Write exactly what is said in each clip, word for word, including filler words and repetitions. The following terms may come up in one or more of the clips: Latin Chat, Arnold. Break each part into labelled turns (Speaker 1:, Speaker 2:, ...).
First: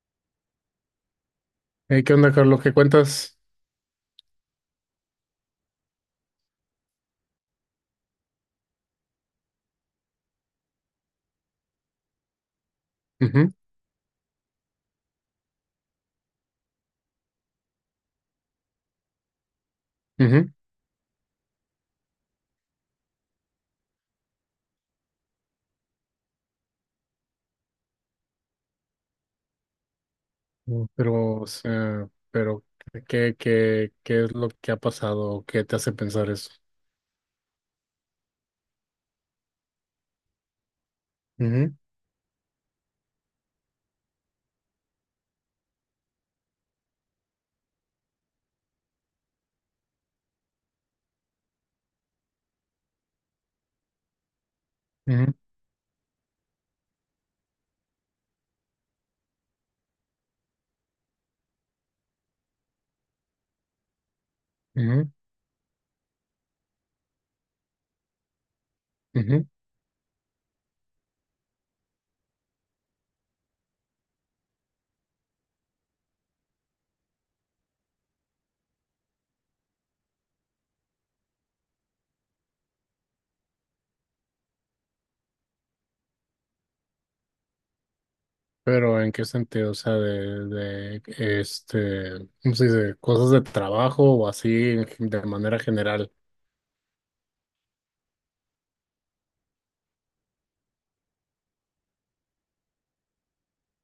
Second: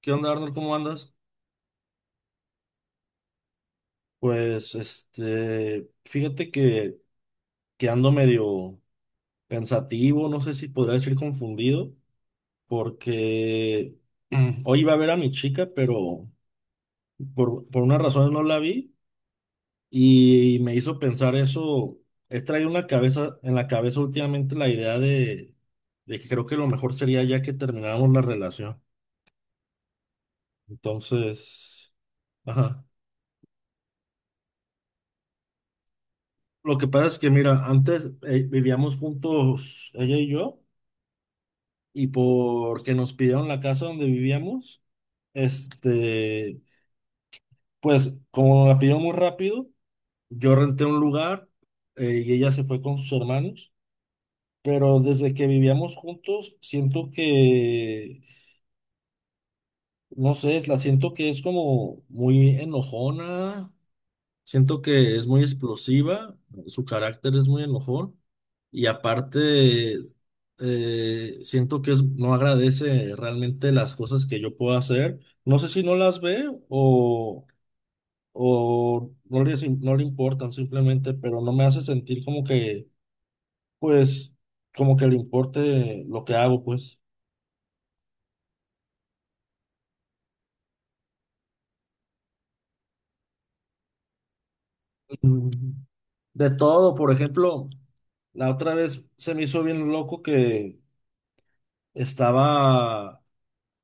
Speaker 1: ¿Qué onda, Arnold? ¿Cómo andas?
Speaker 2: Eh, ¿qué onda, Carlos? ¿Qué cuentas?
Speaker 1: Pues, este, fíjate que, que ando medio pensativo. No sé si podría decir confundido,
Speaker 2: Ujú,
Speaker 1: porque mm, hoy iba a ver a mi chica, pero por, por unas razones no la vi
Speaker 2: ujú.
Speaker 1: y me hizo pensar eso. He traído en la cabeza, en la cabeza últimamente la idea de, de que creo que lo mejor sería ya que termináramos la relación.
Speaker 2: Mm, Pero, o
Speaker 1: Entonces,
Speaker 2: sea, pero
Speaker 1: ajá.
Speaker 2: ¿qué, qué, qué es lo que ha pasado? ¿Qué te hace pensar eso?
Speaker 1: Lo que pasa es que, mira, antes eh, vivíamos juntos, ella y yo.
Speaker 2: Ujú,
Speaker 1: Y porque nos pidieron la casa donde vivíamos, este, pues como la pidieron muy rápido, yo renté un lugar, eh, y ella se fue con sus hermanos, pero
Speaker 2: ujú,
Speaker 1: desde que vivíamos juntos, siento que, no sé, la siento que es como muy enojona. Siento que es muy explosiva, su carácter es muy enojón. Y
Speaker 2: ujú, ujú.
Speaker 1: aparte eh, siento que es, no agradece realmente las cosas que yo puedo hacer. No sé si no las ve o, o no le, no le importan simplemente, pero no me hace sentir como que, pues, como que le importe lo que hago, pues.
Speaker 2: Pero ¿en qué sentido? O sea, de, de este, ¿cómo se dice? Cosas de trabajo o así en gen- de
Speaker 1: Mm,
Speaker 2: manera general.
Speaker 1: de todo. Por ejemplo, la otra vez se me hizo bien loco que estaba...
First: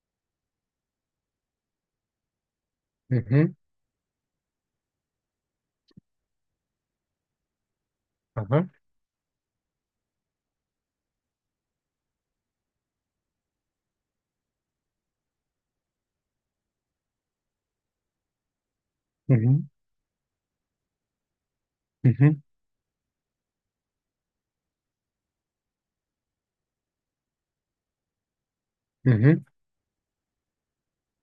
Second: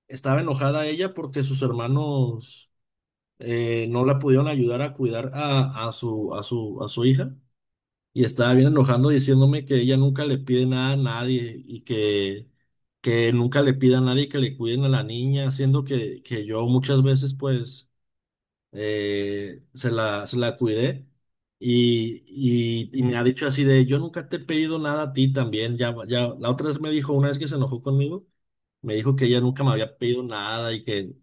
Speaker 1: estaba enojada ella porque sus hermanos
Speaker 2: Ujú,
Speaker 1: eh, no la pudieron ayudar a cuidar a, a su, a su, a su hija. Y estaba bien
Speaker 2: ajá,
Speaker 1: enojando diciéndome que ella nunca le pide nada a nadie y que, que nunca le pida a nadie que le cuiden a la niña, siendo que, que yo muchas veces pues eh,
Speaker 2: ujú,
Speaker 1: se la, se la cuidé y,
Speaker 2: ujú,
Speaker 1: y- y me ha dicho así de, yo nunca te he pedido nada a ti también, ya, ya, la otra vez me dijo, una vez que se enojó conmigo, me dijo que ella
Speaker 2: ujú.
Speaker 1: nunca me había pedido nada y que,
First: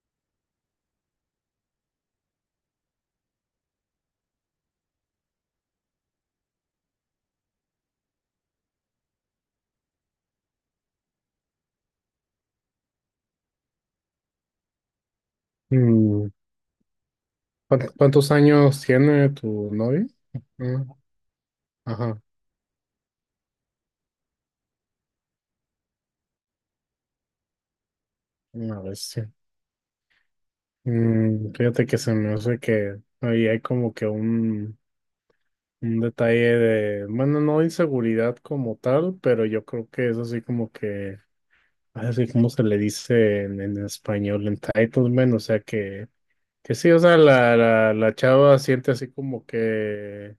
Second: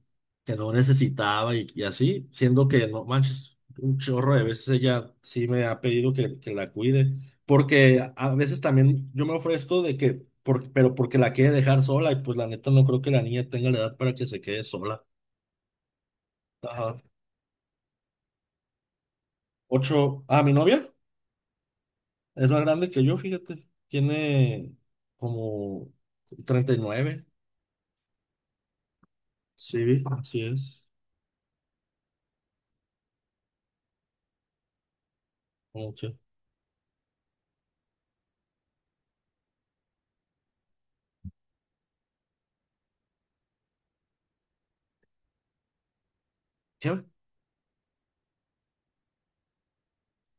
Speaker 1: que no necesitaba y, y así, siendo que no manches, un chorro de veces ella sí me ha pedido que, que la cuide, porque a a veces también yo me ofrezco de que, por- pero porque la quiere dejar sola y pues la neta no creo que la niña tenga la edad para que se quede sola.
Speaker 2: Mm,
Speaker 1: Ajá.
Speaker 2: ¿cuán- Cuántos años tiene tu novio?
Speaker 1: Ocho, ah, mi novia.
Speaker 2: Ujú, ajá,
Speaker 1: Es más grande que yo, fíjate. Tiene como treinta y nueve.
Speaker 2: una vez.
Speaker 1: Sí, vi, así es.
Speaker 2: Mm, fíjate que se me hace que ahí hay como que un,
Speaker 1: Como
Speaker 2: un
Speaker 1: que...
Speaker 2: detalle de, bueno, no inseguridad como tal, pero yo creo que es así como que, así como se le dice en, en español, entitlement, o sea que, que sí, o
Speaker 1: ¿Qué?
Speaker 2: sea, la, la, la chava siente así como que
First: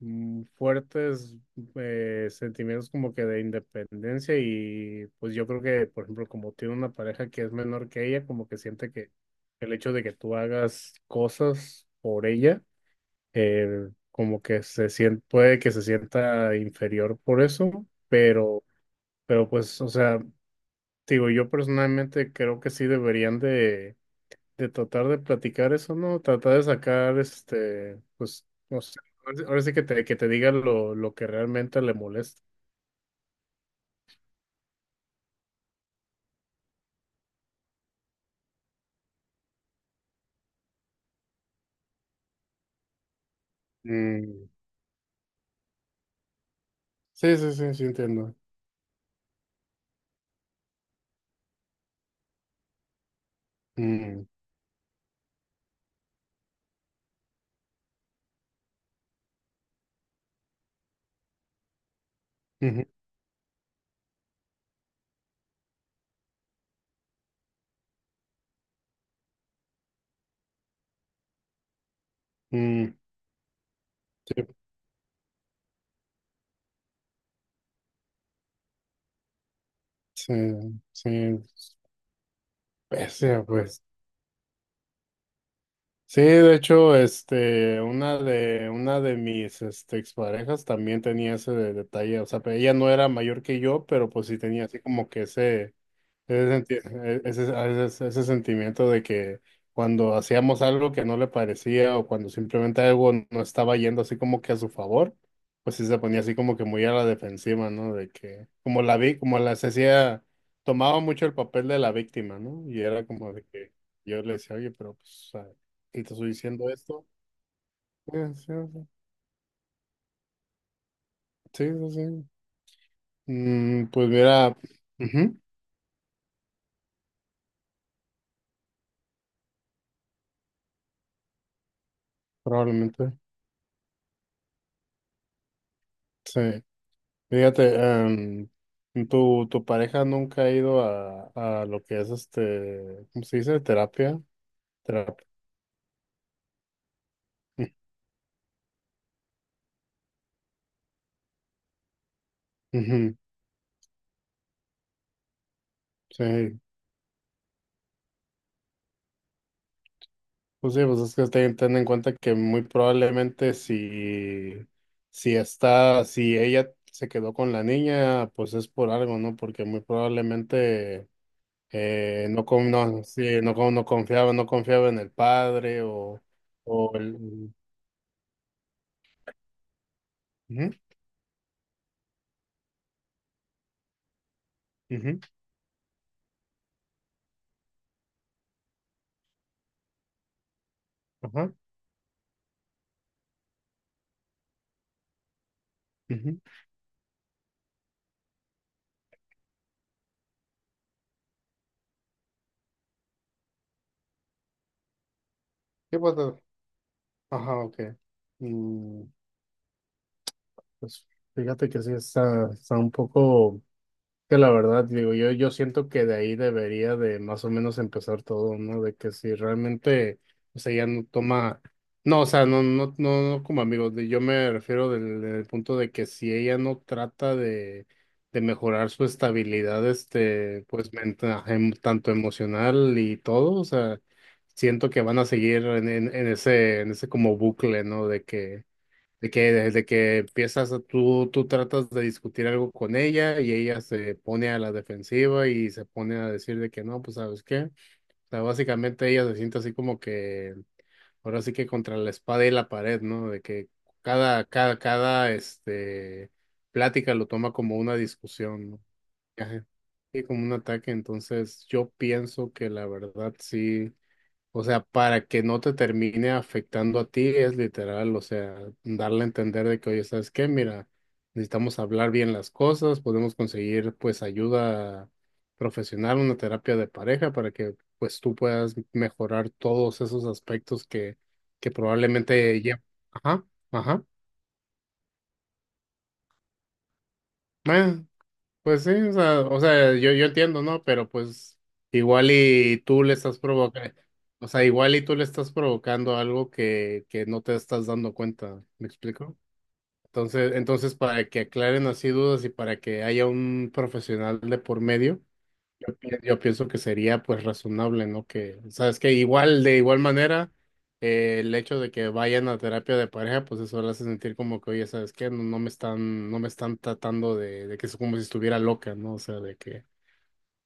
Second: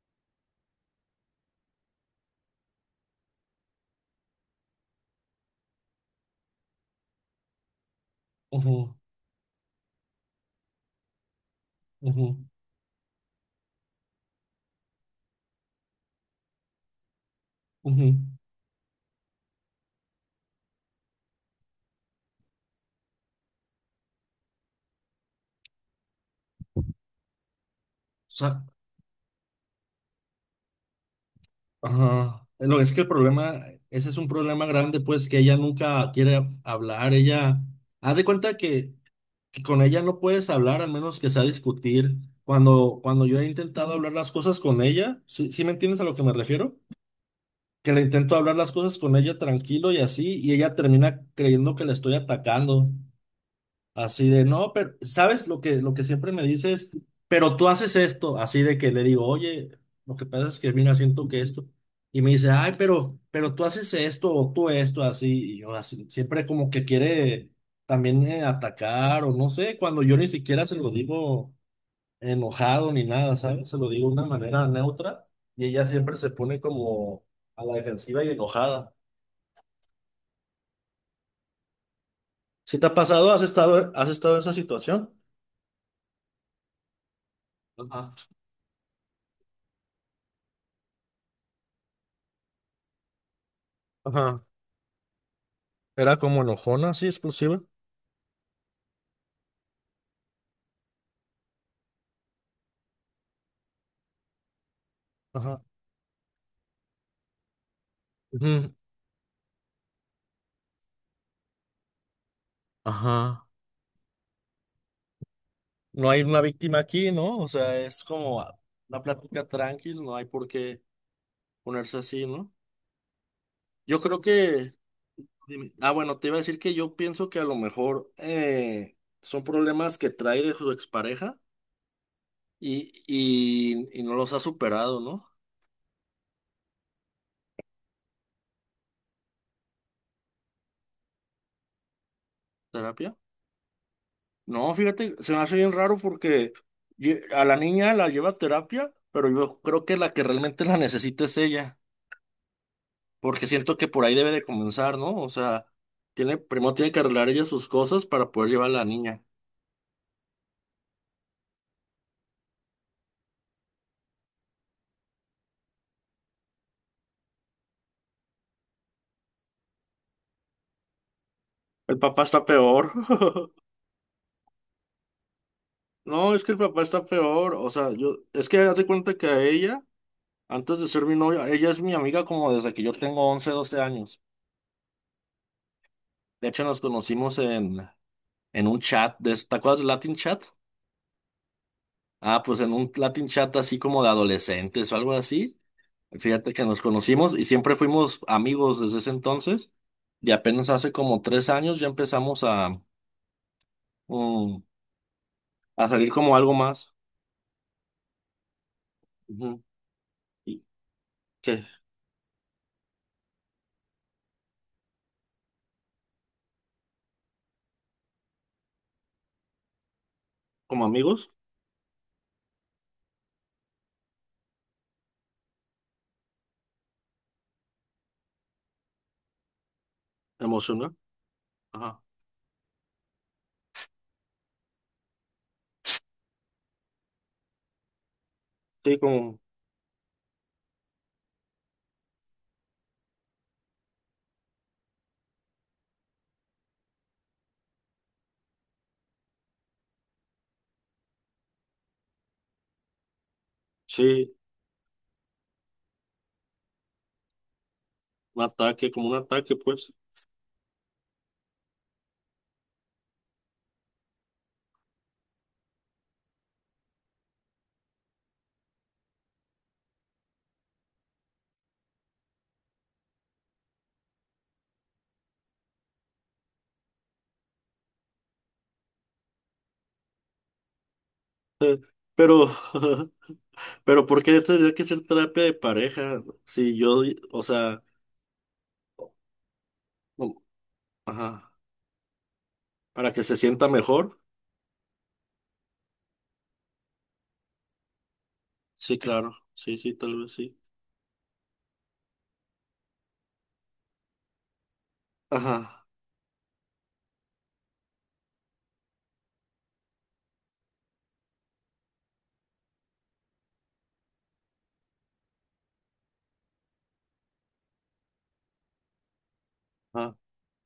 Speaker 2: mm, fuertes eh, sentimientos como que de independencia y pues yo creo que, por ejemplo, como tiene una pareja que es menor que ella, como que siente
Speaker 1: Ujú,
Speaker 2: que el hecho de que tú hagas cosas por
Speaker 1: ujú,
Speaker 2: ella, eh, como que se siente, puede que se sienta inferior por eso,
Speaker 1: ujú.
Speaker 2: pero, pero pues, o sea, digo, yo personalmente creo que sí deberían de de tratar de platicar eso, ¿no? Tratar de sacar, este,
Speaker 1: O
Speaker 2: pues,
Speaker 1: sea,
Speaker 2: no sé, ahora sí ahora sí que te, que te diga lo, lo que realmente le molesta.
Speaker 1: ajá. Lo es que el problema, ese es un problema grande, pues, que ella nunca quiere hablar. Ella, haz de cuenta que, que con ella no puedes hablar, al menos que sea discutir. Cuando, cuando yo he intentado hablar las
Speaker 2: Mm,
Speaker 1: cosas con ella, ¿sí, sí me entiendes a lo que me refiero?
Speaker 2: sí, sí, sí, sí,
Speaker 1: Que le
Speaker 2: entiendo.
Speaker 1: intento hablar las cosas con ella tranquilo y así, y ella termina creyendo que le estoy atacando.
Speaker 2: Mm,
Speaker 1: Así de, no, pero, ¿sabes lo que, lo que siempre me dices? Pero tú haces esto, así de que le digo, oye, lo que pasa es que mira, siento que esto. Y me dice, ay,
Speaker 2: ujú,
Speaker 1: pero, pero tú haces esto o tú esto, así, y yo así, siempre como que quiere también eh, atacar o no sé, cuando yo ni siquiera se lo digo enojado
Speaker 2: mm,
Speaker 1: ni nada, ¿sabes? Se lo digo de una
Speaker 2: sí,
Speaker 1: manera neutra y ella siempre se pone como a la defensiva y enojada.
Speaker 2: sí, sí,
Speaker 1: ¿Si te ha pasado? ¿Has
Speaker 2: bestia, pues.
Speaker 1: estado, Has estado en esa situación?
Speaker 2: Sí, de hecho, este,
Speaker 1: Ajá.
Speaker 2: una de, una de mis, este, exparejas también tenía ese de- detalle, o sea, pero ella no era mayor que yo, pero pues sí
Speaker 1: Ajá.
Speaker 2: tenía así como que ese
Speaker 1: Era como
Speaker 2: Ese, senti-
Speaker 1: enojona, así,
Speaker 2: e- ese-
Speaker 1: explosiva.
Speaker 2: ese- ese sentimiento de que cuando hacíamos algo que no le parecía o cuando simplemente algo no estaba yendo así como que a su favor,
Speaker 1: Ajá.
Speaker 2: pues sí se ponía así como que muy a la defensiva, ¿no? De que
Speaker 1: Ujú.
Speaker 2: como la vi, como la se hacía, tomaba mucho el papel de la víctima, ¿no? Y era como de
Speaker 1: Ajá.
Speaker 2: que yo le decía, oye, pero pues, o sea, si
Speaker 1: No
Speaker 2: te
Speaker 1: hay
Speaker 2: estoy
Speaker 1: una
Speaker 2: diciendo
Speaker 1: víctima
Speaker 2: esto.
Speaker 1: aquí, ¿no? O sea, es
Speaker 2: Sí,
Speaker 1: como
Speaker 2: sí, sí,
Speaker 1: una plática tranquila, no hay por qué
Speaker 2: sí, sí,
Speaker 1: ponerse
Speaker 2: sí.
Speaker 1: así, ¿no?
Speaker 2: Mm,
Speaker 1: Yo
Speaker 2: pues
Speaker 1: creo
Speaker 2: mira,
Speaker 1: que,
Speaker 2: ujú,
Speaker 1: dime. Ah, bueno, te iba a decir que yo pienso que a lo mejor eh, son problemas que trae de su expareja. Y,
Speaker 2: probablemente.
Speaker 1: y, y no los ha superado, ¿no?
Speaker 2: Sí. Fíjate, em, tu, tu pareja nunca ha ido a, a, lo que es este,
Speaker 1: ¿Terapia?
Speaker 2: ¿cómo se dice? Terapia.
Speaker 1: No, fíjate,
Speaker 2: Terapia.
Speaker 1: se me hace bien raro porque ye- a la niña la lleva a terapia, pero yo creo que la que realmente la necesita es ella,
Speaker 2: Ujú,
Speaker 1: porque siento que por ahí debe de comenzar, ¿no? O sea, tiene,
Speaker 2: sí,
Speaker 1: primero tiene que arreglar ella sus cosas para poder llevar a la niña.
Speaker 2: pues sí, pues es que ten, ten en cuenta que muy probablemente si, si está, si ella se quedó con la niña, pues es por algo, ¿no? Porque muy probablemente
Speaker 1: El papá
Speaker 2: eh,
Speaker 1: está
Speaker 2: no, con-
Speaker 1: peor.
Speaker 2: no, sí, no, con- no confiaba, no confiaba en el padre o,
Speaker 1: No, es que el papá
Speaker 2: o
Speaker 1: está
Speaker 2: el...
Speaker 1: peor.
Speaker 2: Ujú,
Speaker 1: O sea, yo, es que date cuenta que a ella, antes de ser mi novia, ella es mi amiga como desde que yo tengo once doce años.
Speaker 2: ujú,
Speaker 1: De hecho, nos conocimos en, en un chat de, ¿te acuerdas del Latin Chat?
Speaker 2: ajá,
Speaker 1: Ah, pues en un Latin Chat así como de adolescentes o algo así.
Speaker 2: ujú.
Speaker 1: Fíjate que nos conocimos y siempre fuimos amigos desde ese entonces. Y apenas hace como tres años ya empezamos a, mm, a
Speaker 2: Sí,
Speaker 1: salir
Speaker 2: pues,
Speaker 1: como algo más.
Speaker 2: ajá, ok. Mm,
Speaker 1: Ujú. ¿Y
Speaker 2: pues
Speaker 1: qué?
Speaker 2: fíjate que sí está, está un poco, que la verdad, digo, yo, yo siento que de ahí debería de más o menos empezar todo, ¿no? De que si realmente, o sea,
Speaker 1: ¿Como
Speaker 2: ya no
Speaker 1: amigos?
Speaker 2: toma, no, o sea, no, no, no, no como amigos, de- yo me refiero del, del punto de que si ella no trata de, de mejorar su estabilidad, este,
Speaker 1: ¿Emocional?
Speaker 2: pues, mental,
Speaker 1: Ajá.
Speaker 2: tanto emocional y todo, o sea, siento que van a seguir en, en, en ese, en ese como bucle, ¿no? De que
Speaker 1: Sí,
Speaker 2: de
Speaker 1: como,
Speaker 2: que desde que empiezas, a- tú, tú tratas de discutir algo con ella y ella se pone a la defensiva y se pone a decir de que no, pues ¿sabes qué? O sea, básicamente ella se siente así como que, ahora sí que contra la espada y la pared, ¿no? De que
Speaker 1: sí,
Speaker 2: cada, cada, cada, este, plática lo toma como una
Speaker 1: un
Speaker 2: discusión, ¿no?
Speaker 1: ataque, como un ataque,
Speaker 2: Ajá.
Speaker 1: pues.
Speaker 2: Y como un ataque, entonces yo pienso que la verdad sí. O sea, para que no te termine afectando a ti, es literal, o sea, darle a entender de que, oye, ¿sabes qué? Mira, necesitamos hablar bien las cosas, podemos conseguir pues ayuda profesional, una terapia de pareja para que pues tú puedas mejorar todos esos aspectos que, que,
Speaker 1: Pero,
Speaker 2: probablemente ya... Ajá, ajá.
Speaker 1: pero ¿por qué tendría que ser terapia de pareja? Si yo, o sea,
Speaker 2: Eh, Pues sí, o sea, o sea, yo, yo
Speaker 1: no,
Speaker 2: entiendo, ¿no? Pero
Speaker 1: ajá,
Speaker 2: pues igual y tú
Speaker 1: para
Speaker 2: le
Speaker 1: que se
Speaker 2: estás
Speaker 1: sienta
Speaker 2: provocando,
Speaker 1: mejor.
Speaker 2: o sea, igual y tú le estás provocando algo que, que no te estás dando cuenta, ¿me
Speaker 1: Sí, claro.
Speaker 2: explico?
Speaker 1: Sí, sí, tal vez
Speaker 2: Entonces,
Speaker 1: sí.
Speaker 2: entonces para que aclaren así dudas y para que haya un profesional de por medio,
Speaker 1: Ajá,
Speaker 2: yo pienso que sería pues razonable, ¿no? Que, sabes que igual, de igual manera, eh, el hecho de que vayan a terapia de pareja, pues eso le hace sentir como que, oye, ¿sabes qué? No, no me están, no me están tratando de, de que es como si estuviera loca, ¿no? O sea, de que
Speaker 1: ajá.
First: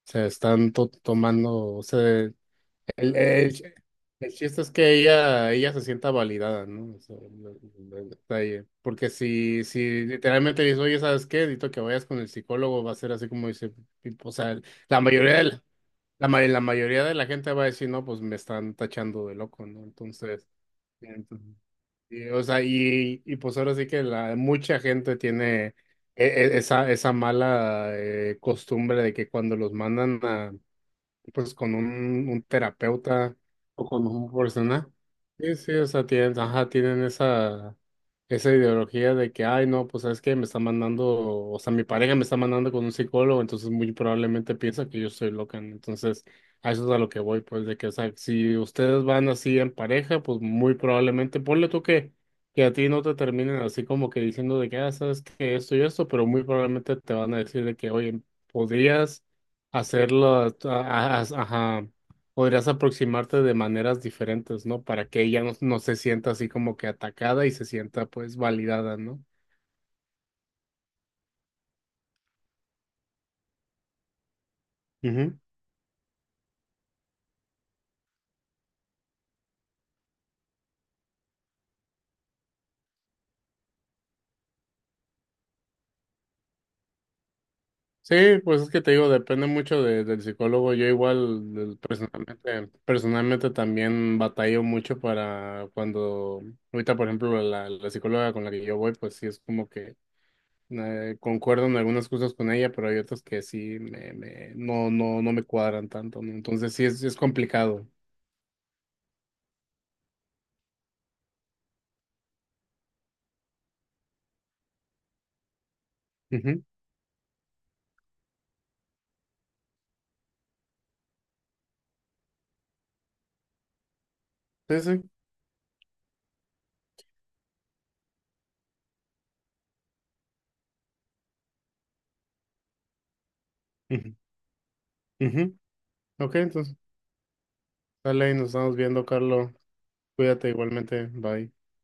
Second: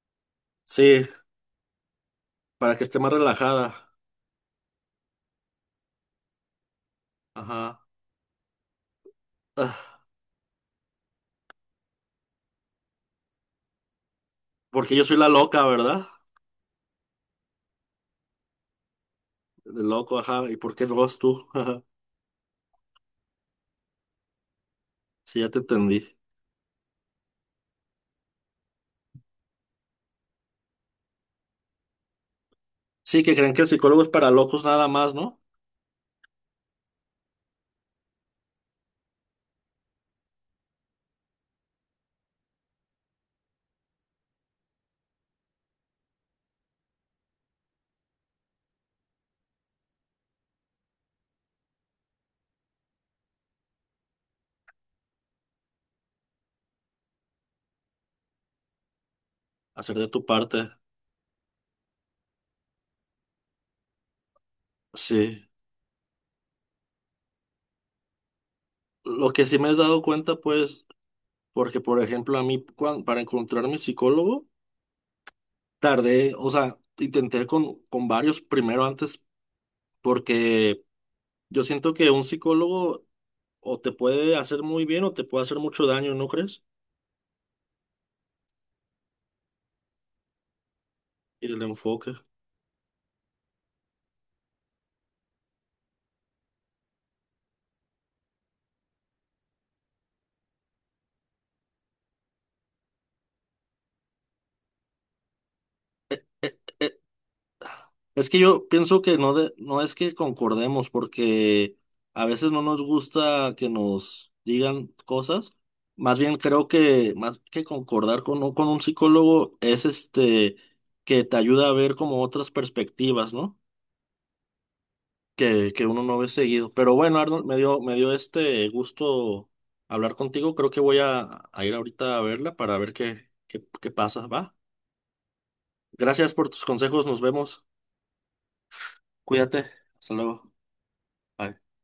Speaker 2: se están to-
Speaker 1: Sí,
Speaker 2: tomando, o sea, el,
Speaker 1: para que esté más
Speaker 2: el,
Speaker 1: relajada.
Speaker 2: el chiste es que ella, ella se sienta validada, ¿no? O sea, lo-
Speaker 1: Ajá.
Speaker 2: lo- el detalle. Porque si,
Speaker 1: Ah,
Speaker 2: si literalmente le dices, oye, ¿sabes qué? Dito que vayas con el psicólogo, va a ser así como dice, tipo, o sea,
Speaker 1: porque
Speaker 2: la
Speaker 1: yo soy la
Speaker 2: mayoría de
Speaker 1: loca,
Speaker 2: la-
Speaker 1: ¿verdad?
Speaker 2: la, ma- la mayoría de la gente va a decir, no, pues me están tachando de loco, ¿no?
Speaker 1: El loco,
Speaker 2: Entonces,
Speaker 1: ajá. ¿Y por qué no vas tú?
Speaker 2: entonces,
Speaker 1: Ajá.
Speaker 2: y, o sea, y, y pues ahora sí que la, mucha gente
Speaker 1: Sí, ya te
Speaker 2: tiene
Speaker 1: entendí.
Speaker 2: e- e- esa, esa mala eh, costumbre de que cuando los mandan a, pues con un, un
Speaker 1: Sí, que
Speaker 2: terapeuta
Speaker 1: creen que el
Speaker 2: o
Speaker 1: psicólogo
Speaker 2: con
Speaker 1: es para
Speaker 2: un
Speaker 1: locos nada
Speaker 2: profesional.
Speaker 1: más, ¿no?
Speaker 2: Sí, sí, o sea, tienen, ajá, tienen esa, esa ideología de que, ay, no, pues sabes que me está mandando, o sea, mi pareja me está mandando con un psicólogo, entonces muy probablemente piensa que yo soy loca, ¿no? Entonces, a eso es a lo que voy, pues, de que, o sea, si ustedes van así en pareja, pues muy probablemente, ponle tú que, que, a ti no te terminen así como que diciendo de que, ah, sabes que esto y esto, pero muy probablemente te van a decir de que, oye, podrías
Speaker 1: Hacer de tu
Speaker 2: hacerlo, a-
Speaker 1: parte.
Speaker 2: a- ajá, podrías aproximarte de maneras diferentes, ¿no? Para que ella
Speaker 1: Sí.
Speaker 2: no, no se sienta así como que atacada y se sienta pues validada, ¿no?
Speaker 1: Lo que sí me has dado cuenta, pues, porque, por ejemplo, a mí, cuan- para encontrar mi psicólogo,
Speaker 2: Ujú.
Speaker 1: tardé, o sea, intenté con, con varios primero antes, porque yo siento que un psicólogo o te puede hacer muy bien o te puede hacer mucho daño, ¿no crees?
Speaker 2: Sí, pues es que te digo, depende mucho de- del psicólogo. Yo
Speaker 1: Y
Speaker 2: igual
Speaker 1: el
Speaker 2: del-
Speaker 1: enfoque.
Speaker 2: personalmente, personalmente también batallo mucho para cuando, ahorita por ejemplo, la, la psicóloga con la que yo voy, pues sí es como que eh, concuerdo en algunas cosas con ella, pero hay otras que sí me, me- no, no, no me cuadran tanto, ¿no? Entonces sí
Speaker 1: Eh,
Speaker 2: es, es complicado.
Speaker 1: Es que yo pienso que no, de, no es que concordemos, porque a veces no nos gusta que nos digan cosas. Más bien
Speaker 2: Ujú,
Speaker 1: creo que más que concordar con, un- con un psicólogo es este que te ayuda a ver como otras perspectivas, ¿no?
Speaker 2: sí, sí.
Speaker 1: Que, que uno no ve seguido. Pero bueno, Arnold, me dio, me dio este gusto hablar contigo. Creo que voy a, a ir ahorita a verla para ver qué, qué, qué
Speaker 2: Ujú,
Speaker 1: pasa, ¿va?
Speaker 2: ujú.
Speaker 1: Gracias
Speaker 2: Ok,
Speaker 1: por tus
Speaker 2: entonces,
Speaker 1: consejos, nos vemos.
Speaker 2: dale y nos estamos viendo, Carlos.
Speaker 1: Cuídate. Hasta
Speaker 2: Cuídate
Speaker 1: luego.
Speaker 2: igualmente. Bye.
Speaker 1: Bye.